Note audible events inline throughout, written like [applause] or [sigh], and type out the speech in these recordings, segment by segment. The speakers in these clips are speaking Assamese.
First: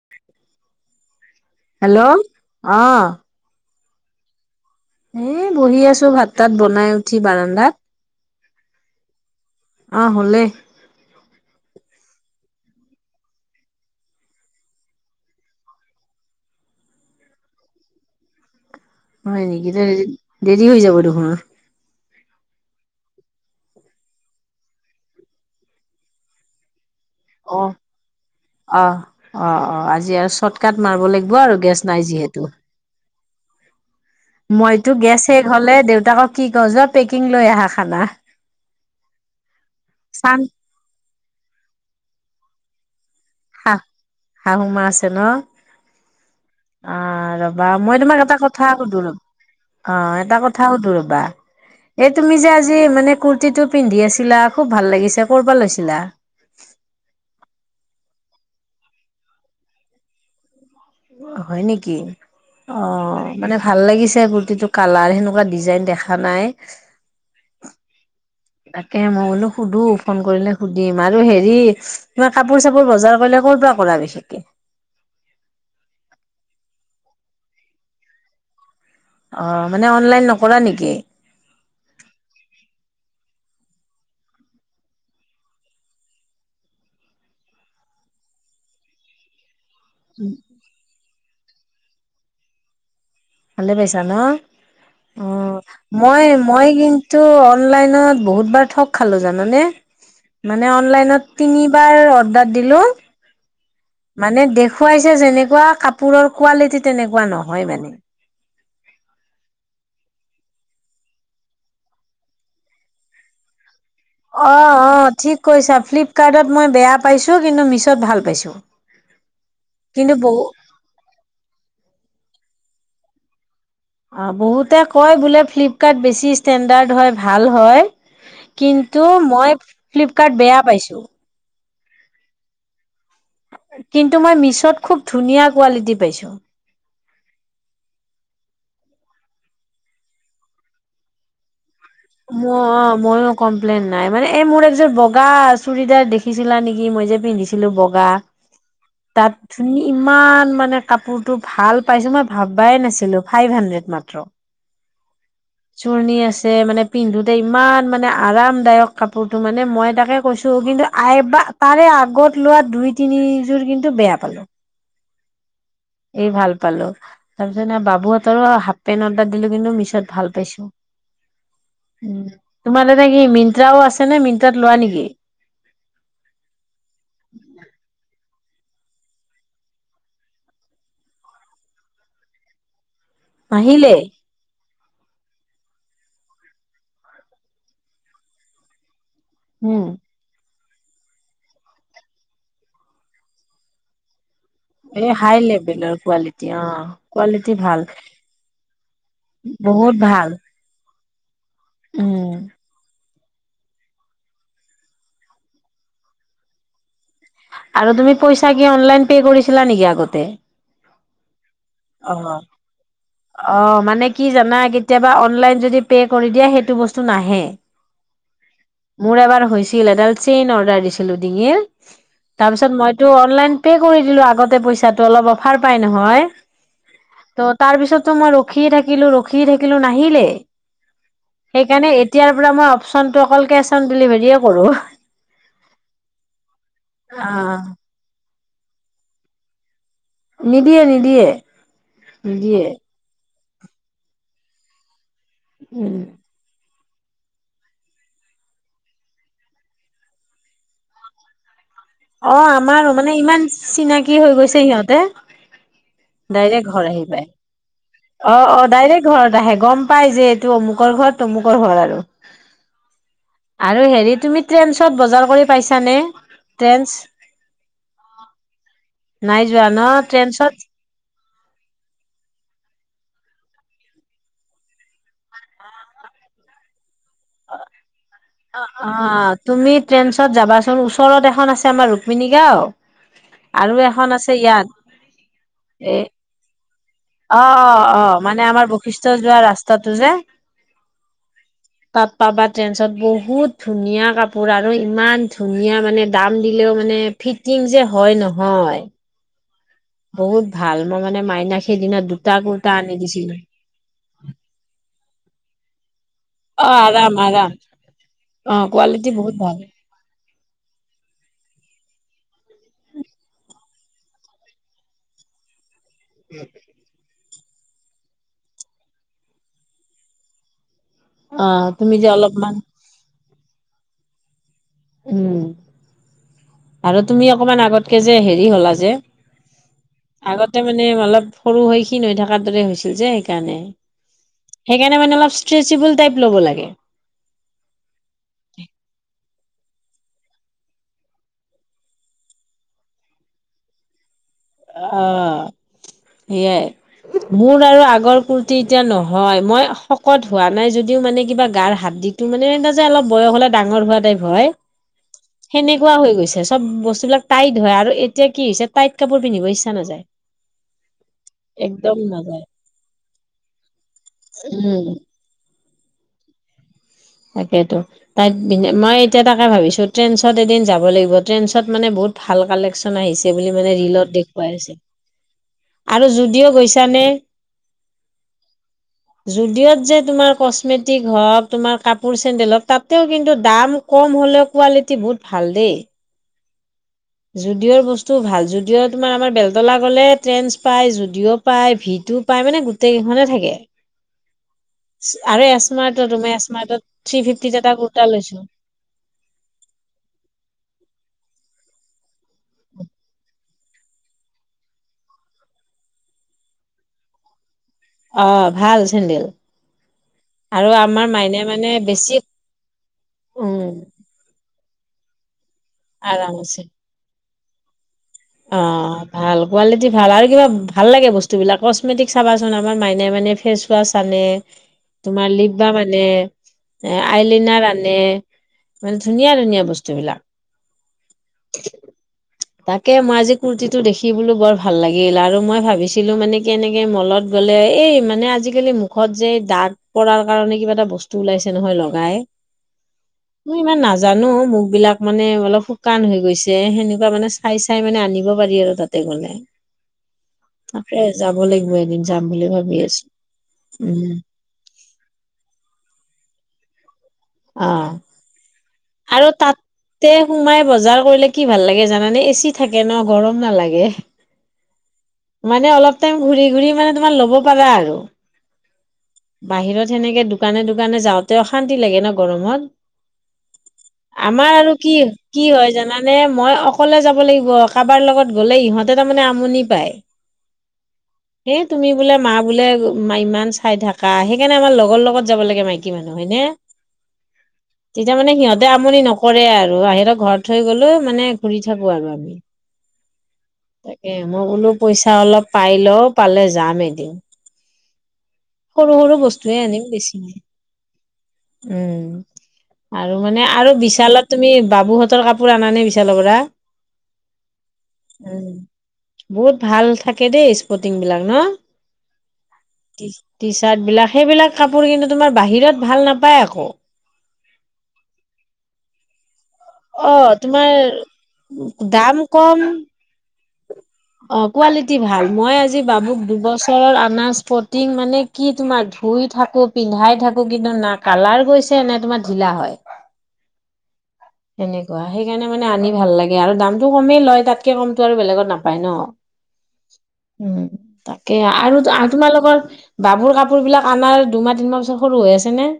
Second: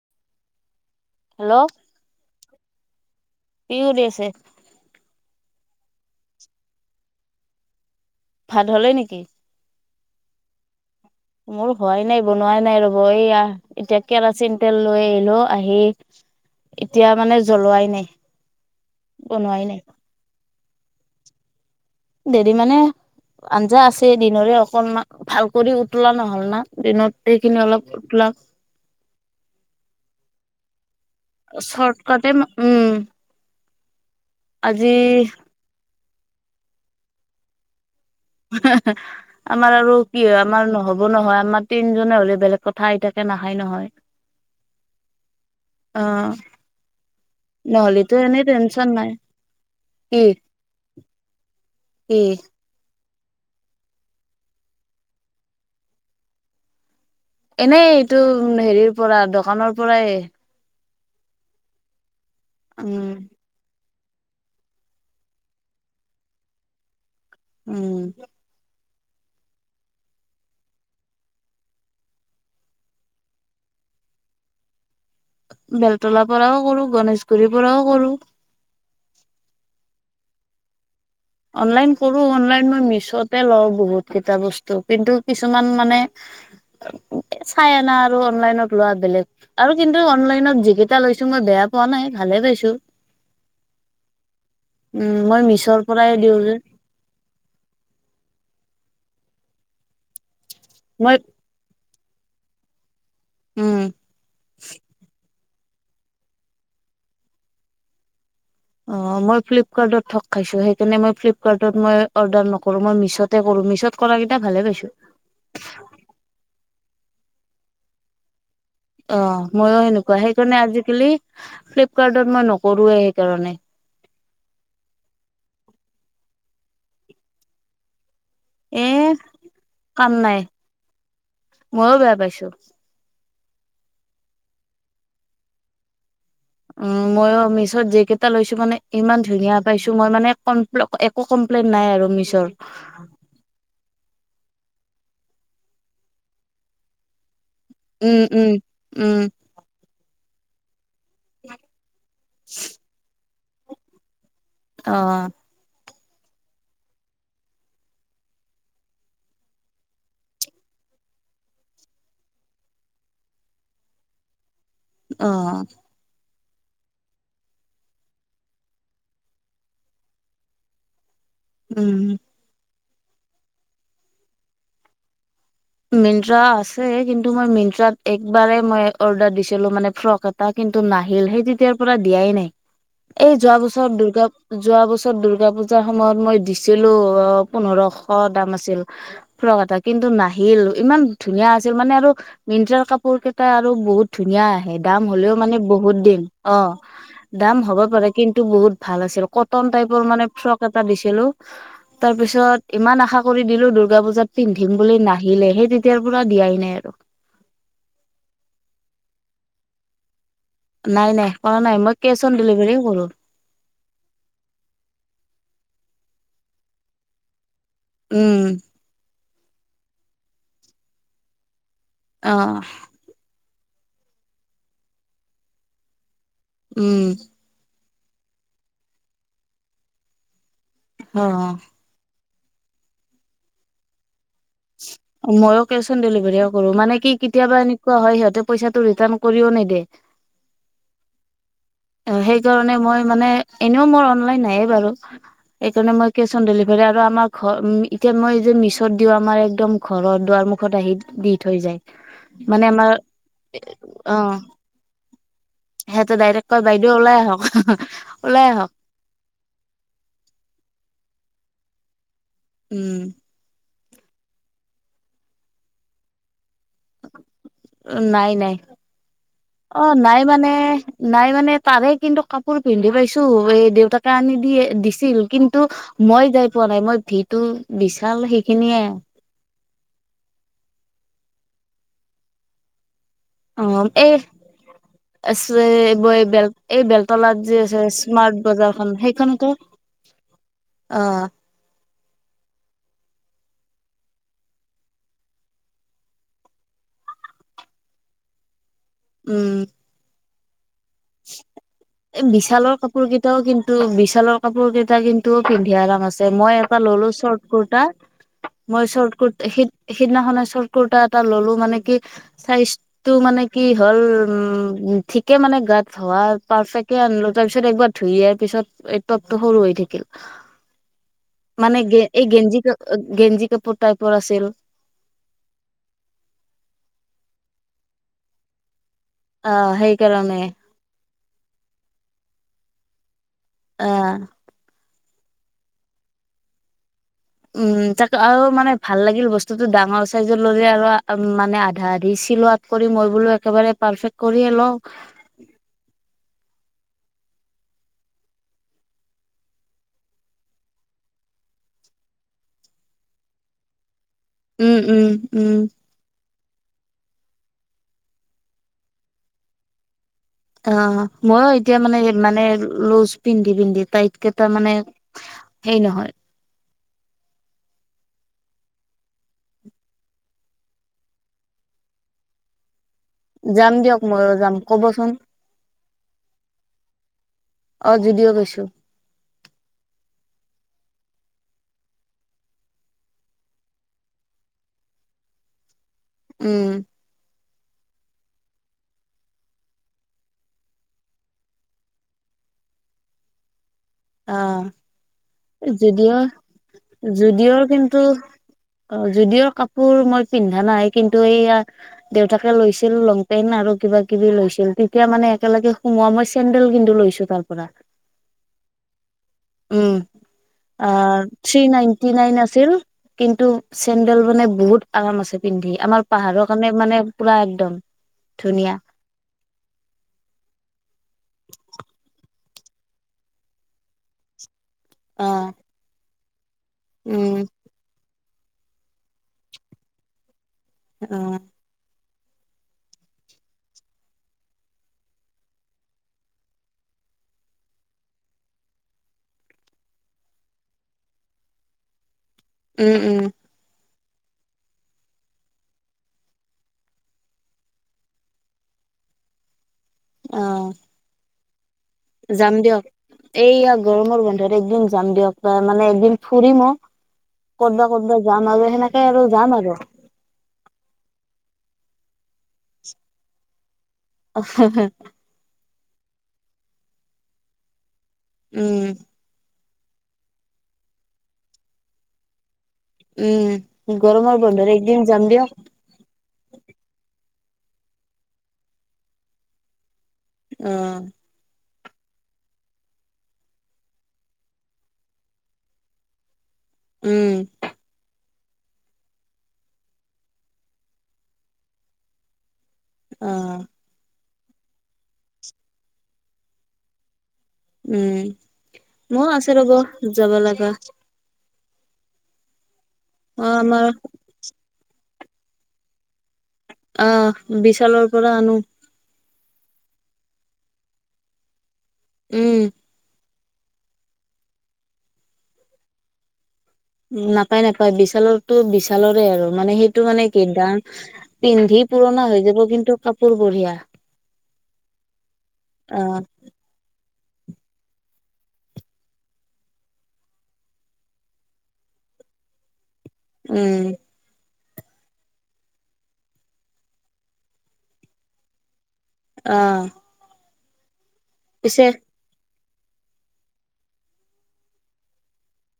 [inaudible] হেল্ল'। হেল্ল' অ। কি উলিয়াইছে? এ বহি আছোঁ, ভাত তাত বনাই উঠি বাৰাণ্ডাত। ভাত হ'লেই নেকি? আ হ'লেই। মোৰ হোৱাই নাই বনোৱাই নাই ৰ'ব এইয়া এতিয়া কেৰাচিন তেল লৈ আহিলোঁ আহি এতিয়া মানে জ্বলোৱাই নাই। হয় বনোৱাই নেকি নাই দেৰি দেৰি হৈ যাব দেখোন। দেৰি মানে আঞ্জা আছেই দিনৰে অকনমান ভাল কৰি উতলা নহ'ল না দিনত। [unintelligible] অ খিনি অলপ [unintelligible] অ অ অ আজি আৰু চৰ্ট কাট মাৰব লাগিব আৰু গেছ নাই চৰ্টকাটে যিহেতু। উম আজি মইতো গেছ শেষ হ'লে দেউতাকক কি কওঁ যোৱা পেকিং লৈ আহা খানা। আমাৰ আৰু কি চান হয় আমাৰ নহ'ব নহয় আমাৰ তিনজনে হ'লে বেলেগ। কথা এতিয়াকে নাখায় শা নহয় শাহু মা আছে ন! অ আ ৰবা মই নহ'লেতো তোমাক এটা এনেই কথা টেনচন সুধো ৰ। নাই অ কি এটা কথা সুধো ৰবা এই কি তুমি যে আজ জি মানে কুৰ্তিটো পিন্ধি আছিলা খুব ভাল লাগিছে ক'ৰপা লৈছিলা। এনেই এইটো হেৰিৰ পৰা দকানৰ পৰাই। হয় নেকি অ উম, মানে ভাল লাগিছে কুৰ্তিটো কালাৰ সেনেকুৱা ডিজাইন দেখা নাই। উম। তাকে মই বোলো সুধো ফোন কৰিলে সুধিম আৰু হেৰি তোমাৰ কাপোৰ চাপোৰ বজাৰ কৰিলে ক'ৰ পৰা কৰা বিশেষকে। বেলতলা পৰাও কৰোঁ গণেশগুৰিৰ পৰাও কৰোঁ। অ মানে অনলাইন নকৰা নেকি? অনলাইন কৰোঁ অনলাইন মই মিছ'তে লওঁ বহুতকেইটা বস্তু কিন্তু কিছুমান মানে চাই অনা আৰু অনলাইনত লোৱা বেলেগ। আৰু কিন্তু অনলাইনত যিকেইটা লৈছোঁ মই বেয়া পোৱা নাই ভালে পাইছোঁ। ভালে পাইছা ন অ মিছৰ পৰাই মই দিওঁ যে, মই কিন্তু অনলাইনত বহুত বাৰ ঠগ খালোঁ জানানে মানে মই অনলাইনত। তিনিবাৰ অৰ্ডাৰ দিলোঁ। উম। মানে দেখুৱাইছে যেনেকুৱা কাপোৰৰ কোৱালিটি তেনেকুৱা নহয় মানে। অ মই ফ্লিপকাৰ্টত থগ খাইছো সেইকাৰণে মই ফ্লিপকাৰ্টত মই অৰ্ডাৰ নকৰোঁ মই মিছ'তে কৰোঁ মিছ'ত। কৰা কেইটা ভালে পাইছো। অ'অ' ঠিক কৈছা ফ্লিপকাৰ্টত মই বেয়া পাইছোঁ, কিন্তু মিছ'ত ভাল পাইছোঁ। অ' ময়ো কিন্তু এনেকুৱা, বহু সেইকাৰণে আজিকালি ফ্লিপকাৰ্টত মই নকৰোৱেই সেইকাৰণে। অ' বহুতে কয় বোলে, ফ্লিপকাৰ্ট বেছি ষ্টেণ্ডাৰ্ড হয়, ভাল হয়। এ কিন্তু, মই কাম নাই। ফ্লিপকাৰ্টত বেয়া পাইছোঁ। ময়ো বেয়া পাইছোঁ। কিন্তু, মই মিছ'ত খুব ধুনীয়া কোৱালিটি পাইছোঁ। উম, ময়োও মিছত যি কেইটা লৈছো মানে, ইমান ধুনীয়া পাইছো মই মানে কম। ব্লক‌ একো কমপ্লেইন নাই আৰু মিছৰ। মোৰ অ', ময়ো কমপ্লেইন নাই মানে, এই মোৰ এ যে বগা চুৰিদাৰ দেখিছিলা নেকি, মই যে পিন্ধিছ। ছিলো বগা উম উম উম তাত। ধুনি ইমান মানে কাপোৰটো ভাল পাইছো, মই ভাবাই নাছিলো। ফাইভ হাণ্ড্ৰেড মাত্ৰ। অ' চুৰণি আছে মানে। পিন্ধোতে ইমান মানে আৰামদায়ক কাপোৰটো মানে, মই তাকে কৈছোঁ কিন্তু আইবাক। তাৰে আগত লোৱা দুই, তিনিযোৰ কিন্তু বেয়া পালোঁ। অ' এই ভাল পালো। তাৰ পিছত নে বাবুহঁতৰো হাফ পেন্ট অৰ্ডাৰ দিলো, কিন্তু মিছত ভাল পাইছো। [unintelligible] উম, তোমাৰ তাতে কি মিনট্টাও আছে নে, মিনট্টাত লোৱা নেকি? মিনট্ৰা আছে, কিন্তু মই মিনট্ৰাত একবাৰেই মই অৰ্ডাৰ দিছিলো মানে ফ্ৰক এট। টা কিন্তু নাহিল, সেই তেতিয়াৰ পৰা দিয়াই নাই। এই যোৱা বছৰ নাহিলেই দুৰ্গা। যোৱা বছৰ দূৰ্গা পুজাৰ সময়ত মই দিছিলো, অ পোন্ধৰশ দাম আছিল। ফ্ৰক এটা কিন্তু নাই। ইলৌ, ইমান ধুনীয়া আছিল মানে আৰু মিনট্ৰাৰ কাপোৰ কেইটা আৰু বহুত ধুনীয়া আহ। হে দাম এই হ'লেও হাই মানে লেভেলৰ বহুত দিন কোৱালিটি অ' কোৱালিটি দাম হ'ব ভাল পাৰে, কিন্তু বহুত ভাল আছিল। কটন বহুত টাইপৰ মানে ভাল ফ্ৰক এটা দিছিলোঁ। উম তাৰপিছত, ইমান আশা কৰি দিলো দূৰ্গা পূজাত পিন্ধিম বুলি নাহিলে। সেই তেতিয়াৰ পৰা দিয়াই নাই আৰু। আৰু তুমি পইচা কি অনলাইন পে কৰিছিলা নেকি আগতে? নাই, নাই কৰা নাই, মই কেচ অ অন ডেলিভাৰীয়ে কৰো। অ' মানে কি জানা, কেতিয়াবা অনলাইন যদি পে কৰি দিয়ে। সেইটো বস্তু নাহে। উম মোৰ এবাৰ হৈছিল এডাল চেইন অৰ্ডাৰ দিছিলো ডিঙিৰ, অ তাৰপিছত মই। টো, অনলাইন পে কৰি দিলো আগতে পইচাতো অলপ অফাৰ পাই নহয়। উম তৌ তাৰ পিছতো মই ৰখিয়ে থাকিলো ৰখিয়ে থাকিলো নাহিলে, অ সেইকাৰণে এইত তিয়াৰ পৰা মই অপশচনটো অকল কেচ অন ডেলিভাৰীয়ে। কৰো। ময়ো কেচ অন ডেলিভাৰীয়ে কৰো। মানে কি অ' কেতিয়াবা এনি। কোৱা হয়, সিহঁতে পইচাটো ৰিটাৰ্ণ কৰিও নেদে। নিদিয়ে, নিদিয়ে। অ নিদিয়ে 'হেইকাৰণে মই মানে, এনেও মোৰ অনলাইন নায়ে বাৰু সেইকাৰণে উম। মই কেচ। চন ডেলিভাৰী আৰু আমাৰ ঘৰ উম এতিয়া মই যে, মিছোত দিওঁ আমাৰ একদম ঘৰ দুৱাৰমখত আহি। দি থৈ যায়, অ' মানে আমাৰো আমাৰ ইমান এ চিনাকি হৈ গৈছে সিহঁতে অহ। হেতে ডাইৰেক্ট কয়, বাইদেউ ওলাই আহক। ওলাই অ'অ' আহক ডাইৰেক্ট ঘৰত আহে, গম পাই যে এইটো অমুকৰ ঘত তমুকৰ ঘৰ আৰু। উম আৰু হেৰি তুমি ট্ৰেইনচত বজাৰ কৰি পাইছানে? ট্ৰেন্ঞ্চ নাই, নাই নাই যোৱা ন অ' নাই মানে। ট্ৰেন্ঞ্চত নাই মানে তাৰে কিন্তু কাপোৰ পিন্ধি পাইছো। এই দেউতাকে আনি দিয়ে, দিছিল কিন্তু। মই যাই পোৱা নাই মই ভি টো বিশাল সে অ অ তুমি ট্ৰেণ্ডচত যাবাচোন ওচৰত এখন আছে আমাৰ ৰুক্মিনী গাঁও অ আৰু এখন এই আছে ইয়াত এ চোৱে এ ব এই বেল এই বেল অ অ অ মানে আমাৰ বশিষ্ঠ যোৱা সেইখনতো ৰাস্তাটো যে। অ তাত পাবা ট্ৰেণ্ডছত বহুত ধুনীয়া কাপোৰ আৰু ইমান ধুনীয়া মানে দাম দিলেও মানে ফিটিং যে হয় নহয়। উম। বহুত ভাল মই মানে মাইনাক সেইদিনা এই দুটা কুৰ্তা বিশালৰ আনি কাপোৰ দিছিলোঁ। কেইটাও কিন্তু বিশালৰ কাপোৰ কেইটা কিন্তু পিন্ধি আৰাম আছে, মই অ এটা ললো আৰাম আৰাম চৰ্ট কুুৰ্তা। অ মই কোৱালিটি চৰ্ট বহুত কুৰ্ট ভাল সি সিদিনাখনে চৰ্ট কুৰ্টা এটা ললো মানে কি চাইজটো মানে কি হ'ল উম ঠিকে মানে গাত হোৱা পাৰফেক্ট [unintelligible] আনিলো তাৰ পিছত একবাৰ ধুই দিয়াৰ পিছত এই টপটো সৰু হৈ থাকিল। অ মানে তুমি গে যে এই অলপমান গেঞ্জি কা গেঞ্জি কাপোৰ টাইপৰ আছিল। উম আৰু তুমি অকমান আগতকে যে হেৰি হলা যে আ সেই কাৰণে। আগতে মানে অলপ সৰু হৈ ক্ষীন হৈ থকাৰ দৰে হৈছিল যে সেইকাৰণে, আহ সে এইকাৰণে মানে অলপ ষ্ট্ৰেচিব'ল টাইপ ল'ব লাগে। উম তাকে আৰু মানে ভাল লাগিল বস্তুটো ডাঙৰ চাইজৰ ল'লে আৰু আম মানে আধা আধি চিলোৱাত কৰি মই বোলো একেবাৰে পাৰপেক্ট কৰিয়ে ল অ, সেয়াই। মোৰ আৰু আগৰ কুৰ্তি এতিয়া নহয়, মই শকত হোৱা নাই যদিও মানে কিবা গাৰ হাৰডি টো মানে এতিয়া যে অলপ বয়স হ'লে ডাঙৰ হোৱা টাইপ হয়। উম উম। উম সেনেকুৱা হৈ গৈছে, চব বস্তুবিলাক টাইট হয় আৰু এতিয়া কি হৈছে টাইট কাপোৰ পিন্ধিব ইচ্ছা নাযায়। অ, মইও এতিয়া মানে একদম মানে নাযায় লোজ পিন্ধি পিন্ধি টাইতকেইটা মানে উম হেৰি নহয়। তাকেইতো। টাইত পিন্ধি মই এতিয়া তাকে ভাবিছো ট্ৰেণ্ডছত এদিন যাব লাগিব, ট্ৰেণ্ডছত মানে বহুত ভাল কালেকশ্চ্যন আহিছ এইবুলি মানে যাম দিয়ক ৰিলত ময়ো দেখুৱাই যাম আছে কবচোন আৰু জুডিঅ গৈছানে? অ জুডিঅ গৈছো। জুডিঅ'ত যে তোমাৰ কছমেটিক হওক, তোমাৰ কা পোৰ চেণ্ডেলত তাতেও কিন্তু দাম কম হ'লেও কোৱালিটি বহুত ভাল দেই। উম। জুডিঅ'ৰ বস্তু ভাল, জুডিঅ' তোমাৰ আমাৰ বেলতলা গ'লে ট্ৰেণ্ডছ পাই, জুডিঅ' পাই, ভিটো পাই মানে গোটেই কেইখনে থাকে। [inaudible] অ আৰু এ এচমাৰ্টত তুমি জুডিঅ', এচমাৰ্টত থ্ৰী ফিফটিত জুডিঅ'ৰ এটা কিন্তু কুৰ্তা লৈছো অ জুডিঅৰ কাপোৰ মই পিন্ধা নাই কিন্তু এইয়া দেউতাকে লৈছিল লং পেন্ট আৰু কিবা কিবি লৈছিল তেতিয়া মানে একেলগে সোমোৱা মই চেণ্ডেল কিন্তু লৈছো। তাৰ পৰা। অ ভাল চেণ্ডেল? উম আহ থ্ৰি মানে নাইণ্টি বেছি নাইন আছিল কিন্তু উম, চেন ডেল মানে বহুত আৰাম আছে পিন্ধি, আমাৰ পাহাৰৰ আৰামছে। কাৰণে মানে পুৰা একদম ধুনীয়া। অ', ভাল কোৱালিটি ভাল আৰু কিবা ভাল লাগে বস্তুবিলাক কচমেটিক চাবাচোন আমাৰ মাইনাই মানে ফেচ ৱাচ আনে, তোমাৰ অ লিপ বাম আনে, এ উম আইলিনাৰ আনে। মানে ধুনীয়া ধুনীয়া বস্তুবিলাক। [unintelligible] [inaudible] তাকে মই আজি কুৰ্তিটো দেখি বোলো বৰ ভাল লাগিল, আৰু মই ভাবিছিলোঁ মানে এনেকে মলত গ'লে এই, মানে আজিকালি মুখত যে দাগ পৰাৰ কাৰণে কিবা এটা বস্তু ওলাইছে নহয়, লগাই। উম, উম, মই ইমান নাজানো, মুখবিলাক মানে অলপ শুকান হৈ গৈছে, সেনেকুৱা মানে চাই, চাই মানে আনিব পাৰি আৰু তাতে গ'লে, অ তাকে যাব লাগিব এদিন। বুলি যাম ভাবি দিয়ক, আছো এইয়া উম গৰমৰ বন্ধত একদিন যাম দিয়ক, মানে একদিন ফুৰিমো। অ ক'তবা ক'তবা যাম আৰু সেনেকে আৰু যাম আৰু। তে, সোমাই বজাৰ কৰিলে কি ভাল লাগে জানানে? এ, চি থাকে ন, গৰম নালাগে। [unintelligible] মানে অলপ টাইম ঘূৰি ঘূৰি মানে তোমাৰ, ল'ব পাৰা আৰু। উম, বাহিৰত সেনেকে দোকানে দোকানে যাওঁতে, অশান্তি লাগে ন, গৰমত? উম গৰমৰ আমাৰ বন্ধত আৰু কি একদিন যাম কি দিয়ক হয় জানা? নে, মই অকলে যাব লাগিব, কাবাৰ লগত গ'লে, ইহঁতে তাৰমানে আমনি পায়। অ, এই তুমি বোলে, মা বোলে মা ইমান চা চাই থাকা, সেইকাৰণে আমাৰ লগৰ লগত যাব লাগে মাইকী মানুহ হয়নে? উম তেতিয়া মানে সিহঁত তে, আমনি নকৰে আৰু বাহিৰত, ঘৰত থৈ গ'লো মানে ঘূৰি থাকোঁ আৰু আমি। অ, তাকে মই বোলো পইচা অলপ পাই লওঁ, পালে যাম এদিন। উম, সৰু সৰু ময়ো আছে বস্তুৱে ৰ'ব, আনিম বেছি যাব নাই লগা। উম, আৰু অ মানে আৰু আমাৰ বিশালত তুমি বাবুহঁতৰ কাপোৰ আনা নে, বিশালৰ পৰা? অহ, বিশালৰ পৰা উম আনো। বহুত ভাল থাকে দেই, ইস্কটি বিলাক ন? উম, টি, টি চাৰ্ট বিলাক, সেইবিলাক কাপোৰ কিন্তু, তোমাৰ বাহিৰত ভাল নাপায় আকৌ। নাপায় নাপায়, বিশালৰটো বিশালৰে আৰু মানে সেই টো, অ মানে কি তোমাৰ দাম? পিন্ধি দাম পুৰণা হৈ যাব কম কিন্তু, কাপোৰ বঢ়িয়া। অ, কোৱালিটি ভাল, মই আজি অ বাবুক দুবছৰ ছৰৰ আনা স্পটিং মানে কি? তোমাৰ ধুই থাকোঁ, পিন্ধাই থাকোঁ, কিন্তু না কালাৰ গৈছে নে, তোমাৰ ঢিলা হয়? উম, সেনেকুৱা সেইকাৰণে মানে আনি ভাল লাগে, আৰু দামটো কমেই লয়, তাতকে কমটো আৰু বেলেগত নাপায় ন? অ, উম, তাকে আৰু পিছে টো, আ তোমালোকৰ বাবুৰ কাপোৰ বিলাক, আনাৰ দুমাহ, তিনিমাহ পিছত সৰু হৈ আছে নে?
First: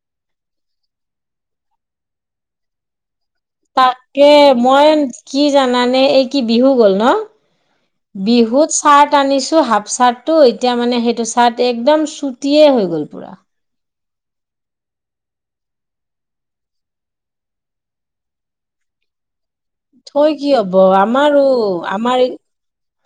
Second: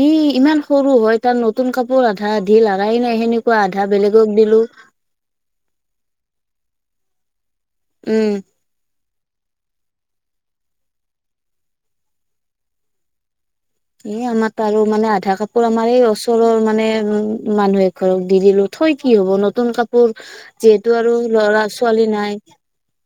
ই, ইমান সৰু হয়, তাৰ নতুন কাপোৰ আধা-আধি লাৰাই নাই, সেনে তাকে, মই কি জানানে? এই কি বিহু গ'ল ন? উম বিহুত চাৰ্ট আনিছোঁ, হাফ চাৰ্টটো এতিয়া মানে সেইটো চাৰ্ট একদম চুটিয়ে হৈ গ'ল পুৰা। ই, আমাৰ তাঁৰো মানে আধা কাপোৰ, আমাৰ এই ওচৰৰ মানে উম, মানুহ এঘ ঘৰক দি দিলোঁ, থৈ কি হ'ব? নতুন কাপোৰ থৈ কি হব যিহেতু আৰু আমাৰো ল'ৰা-ছোৱালী আমাৰ এই নাই।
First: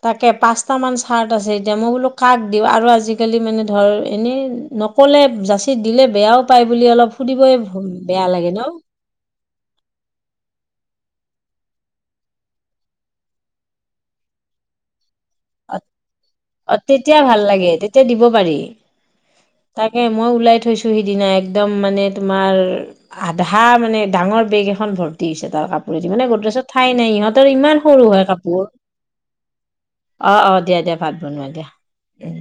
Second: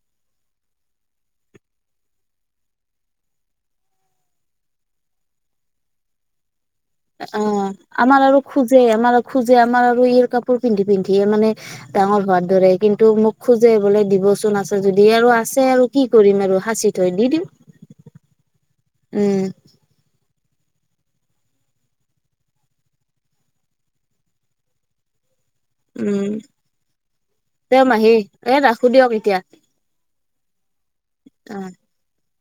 তাকে পাঁচটামান চাৰ্ট আছে, এতিয়া মই বোলো কাক দিওঁ, আৰু আজিকালি মানে ধৰ এনেই নক ক'লে, যাচি দিলে বেয়াও পায় বুলি অলপ সুধিবই অ' আমাৰ বেয়া আৰু লাগে ন খোজে, আমাৰ খোজে, আমাৰ আৰু ইয়াৰ কাপোৰ পিন্ধি, পিন্ধিয়ে মানে ডাঙৰ হোৱাৰ দৰে কিন্তু মোক খোজে বোলে দিবচোন আছে যদি আৰু আছে আৰু কি কৰিম আৰু অ সাচি থৈ তেতিয়া দি ভাল দিম লাগে তেতিয়া দিব পাৰি উম, তাকে মই ওলাই থৈছো সিদিনা একদম মানে তোমাৰ আধা মানে ডাঙৰ বেগ এখন ভৰ্তি হৈছে তাৰ কাপোৰ ক মানে উম গটছ ঠাই নাই ইহঁতৰ ইমান সৰু হয় কাপোৰ। সুধি আহক এতিয়া। অ'অ' দিয়া, দিয়া ভাত বনোৱা অ দিয়া উম,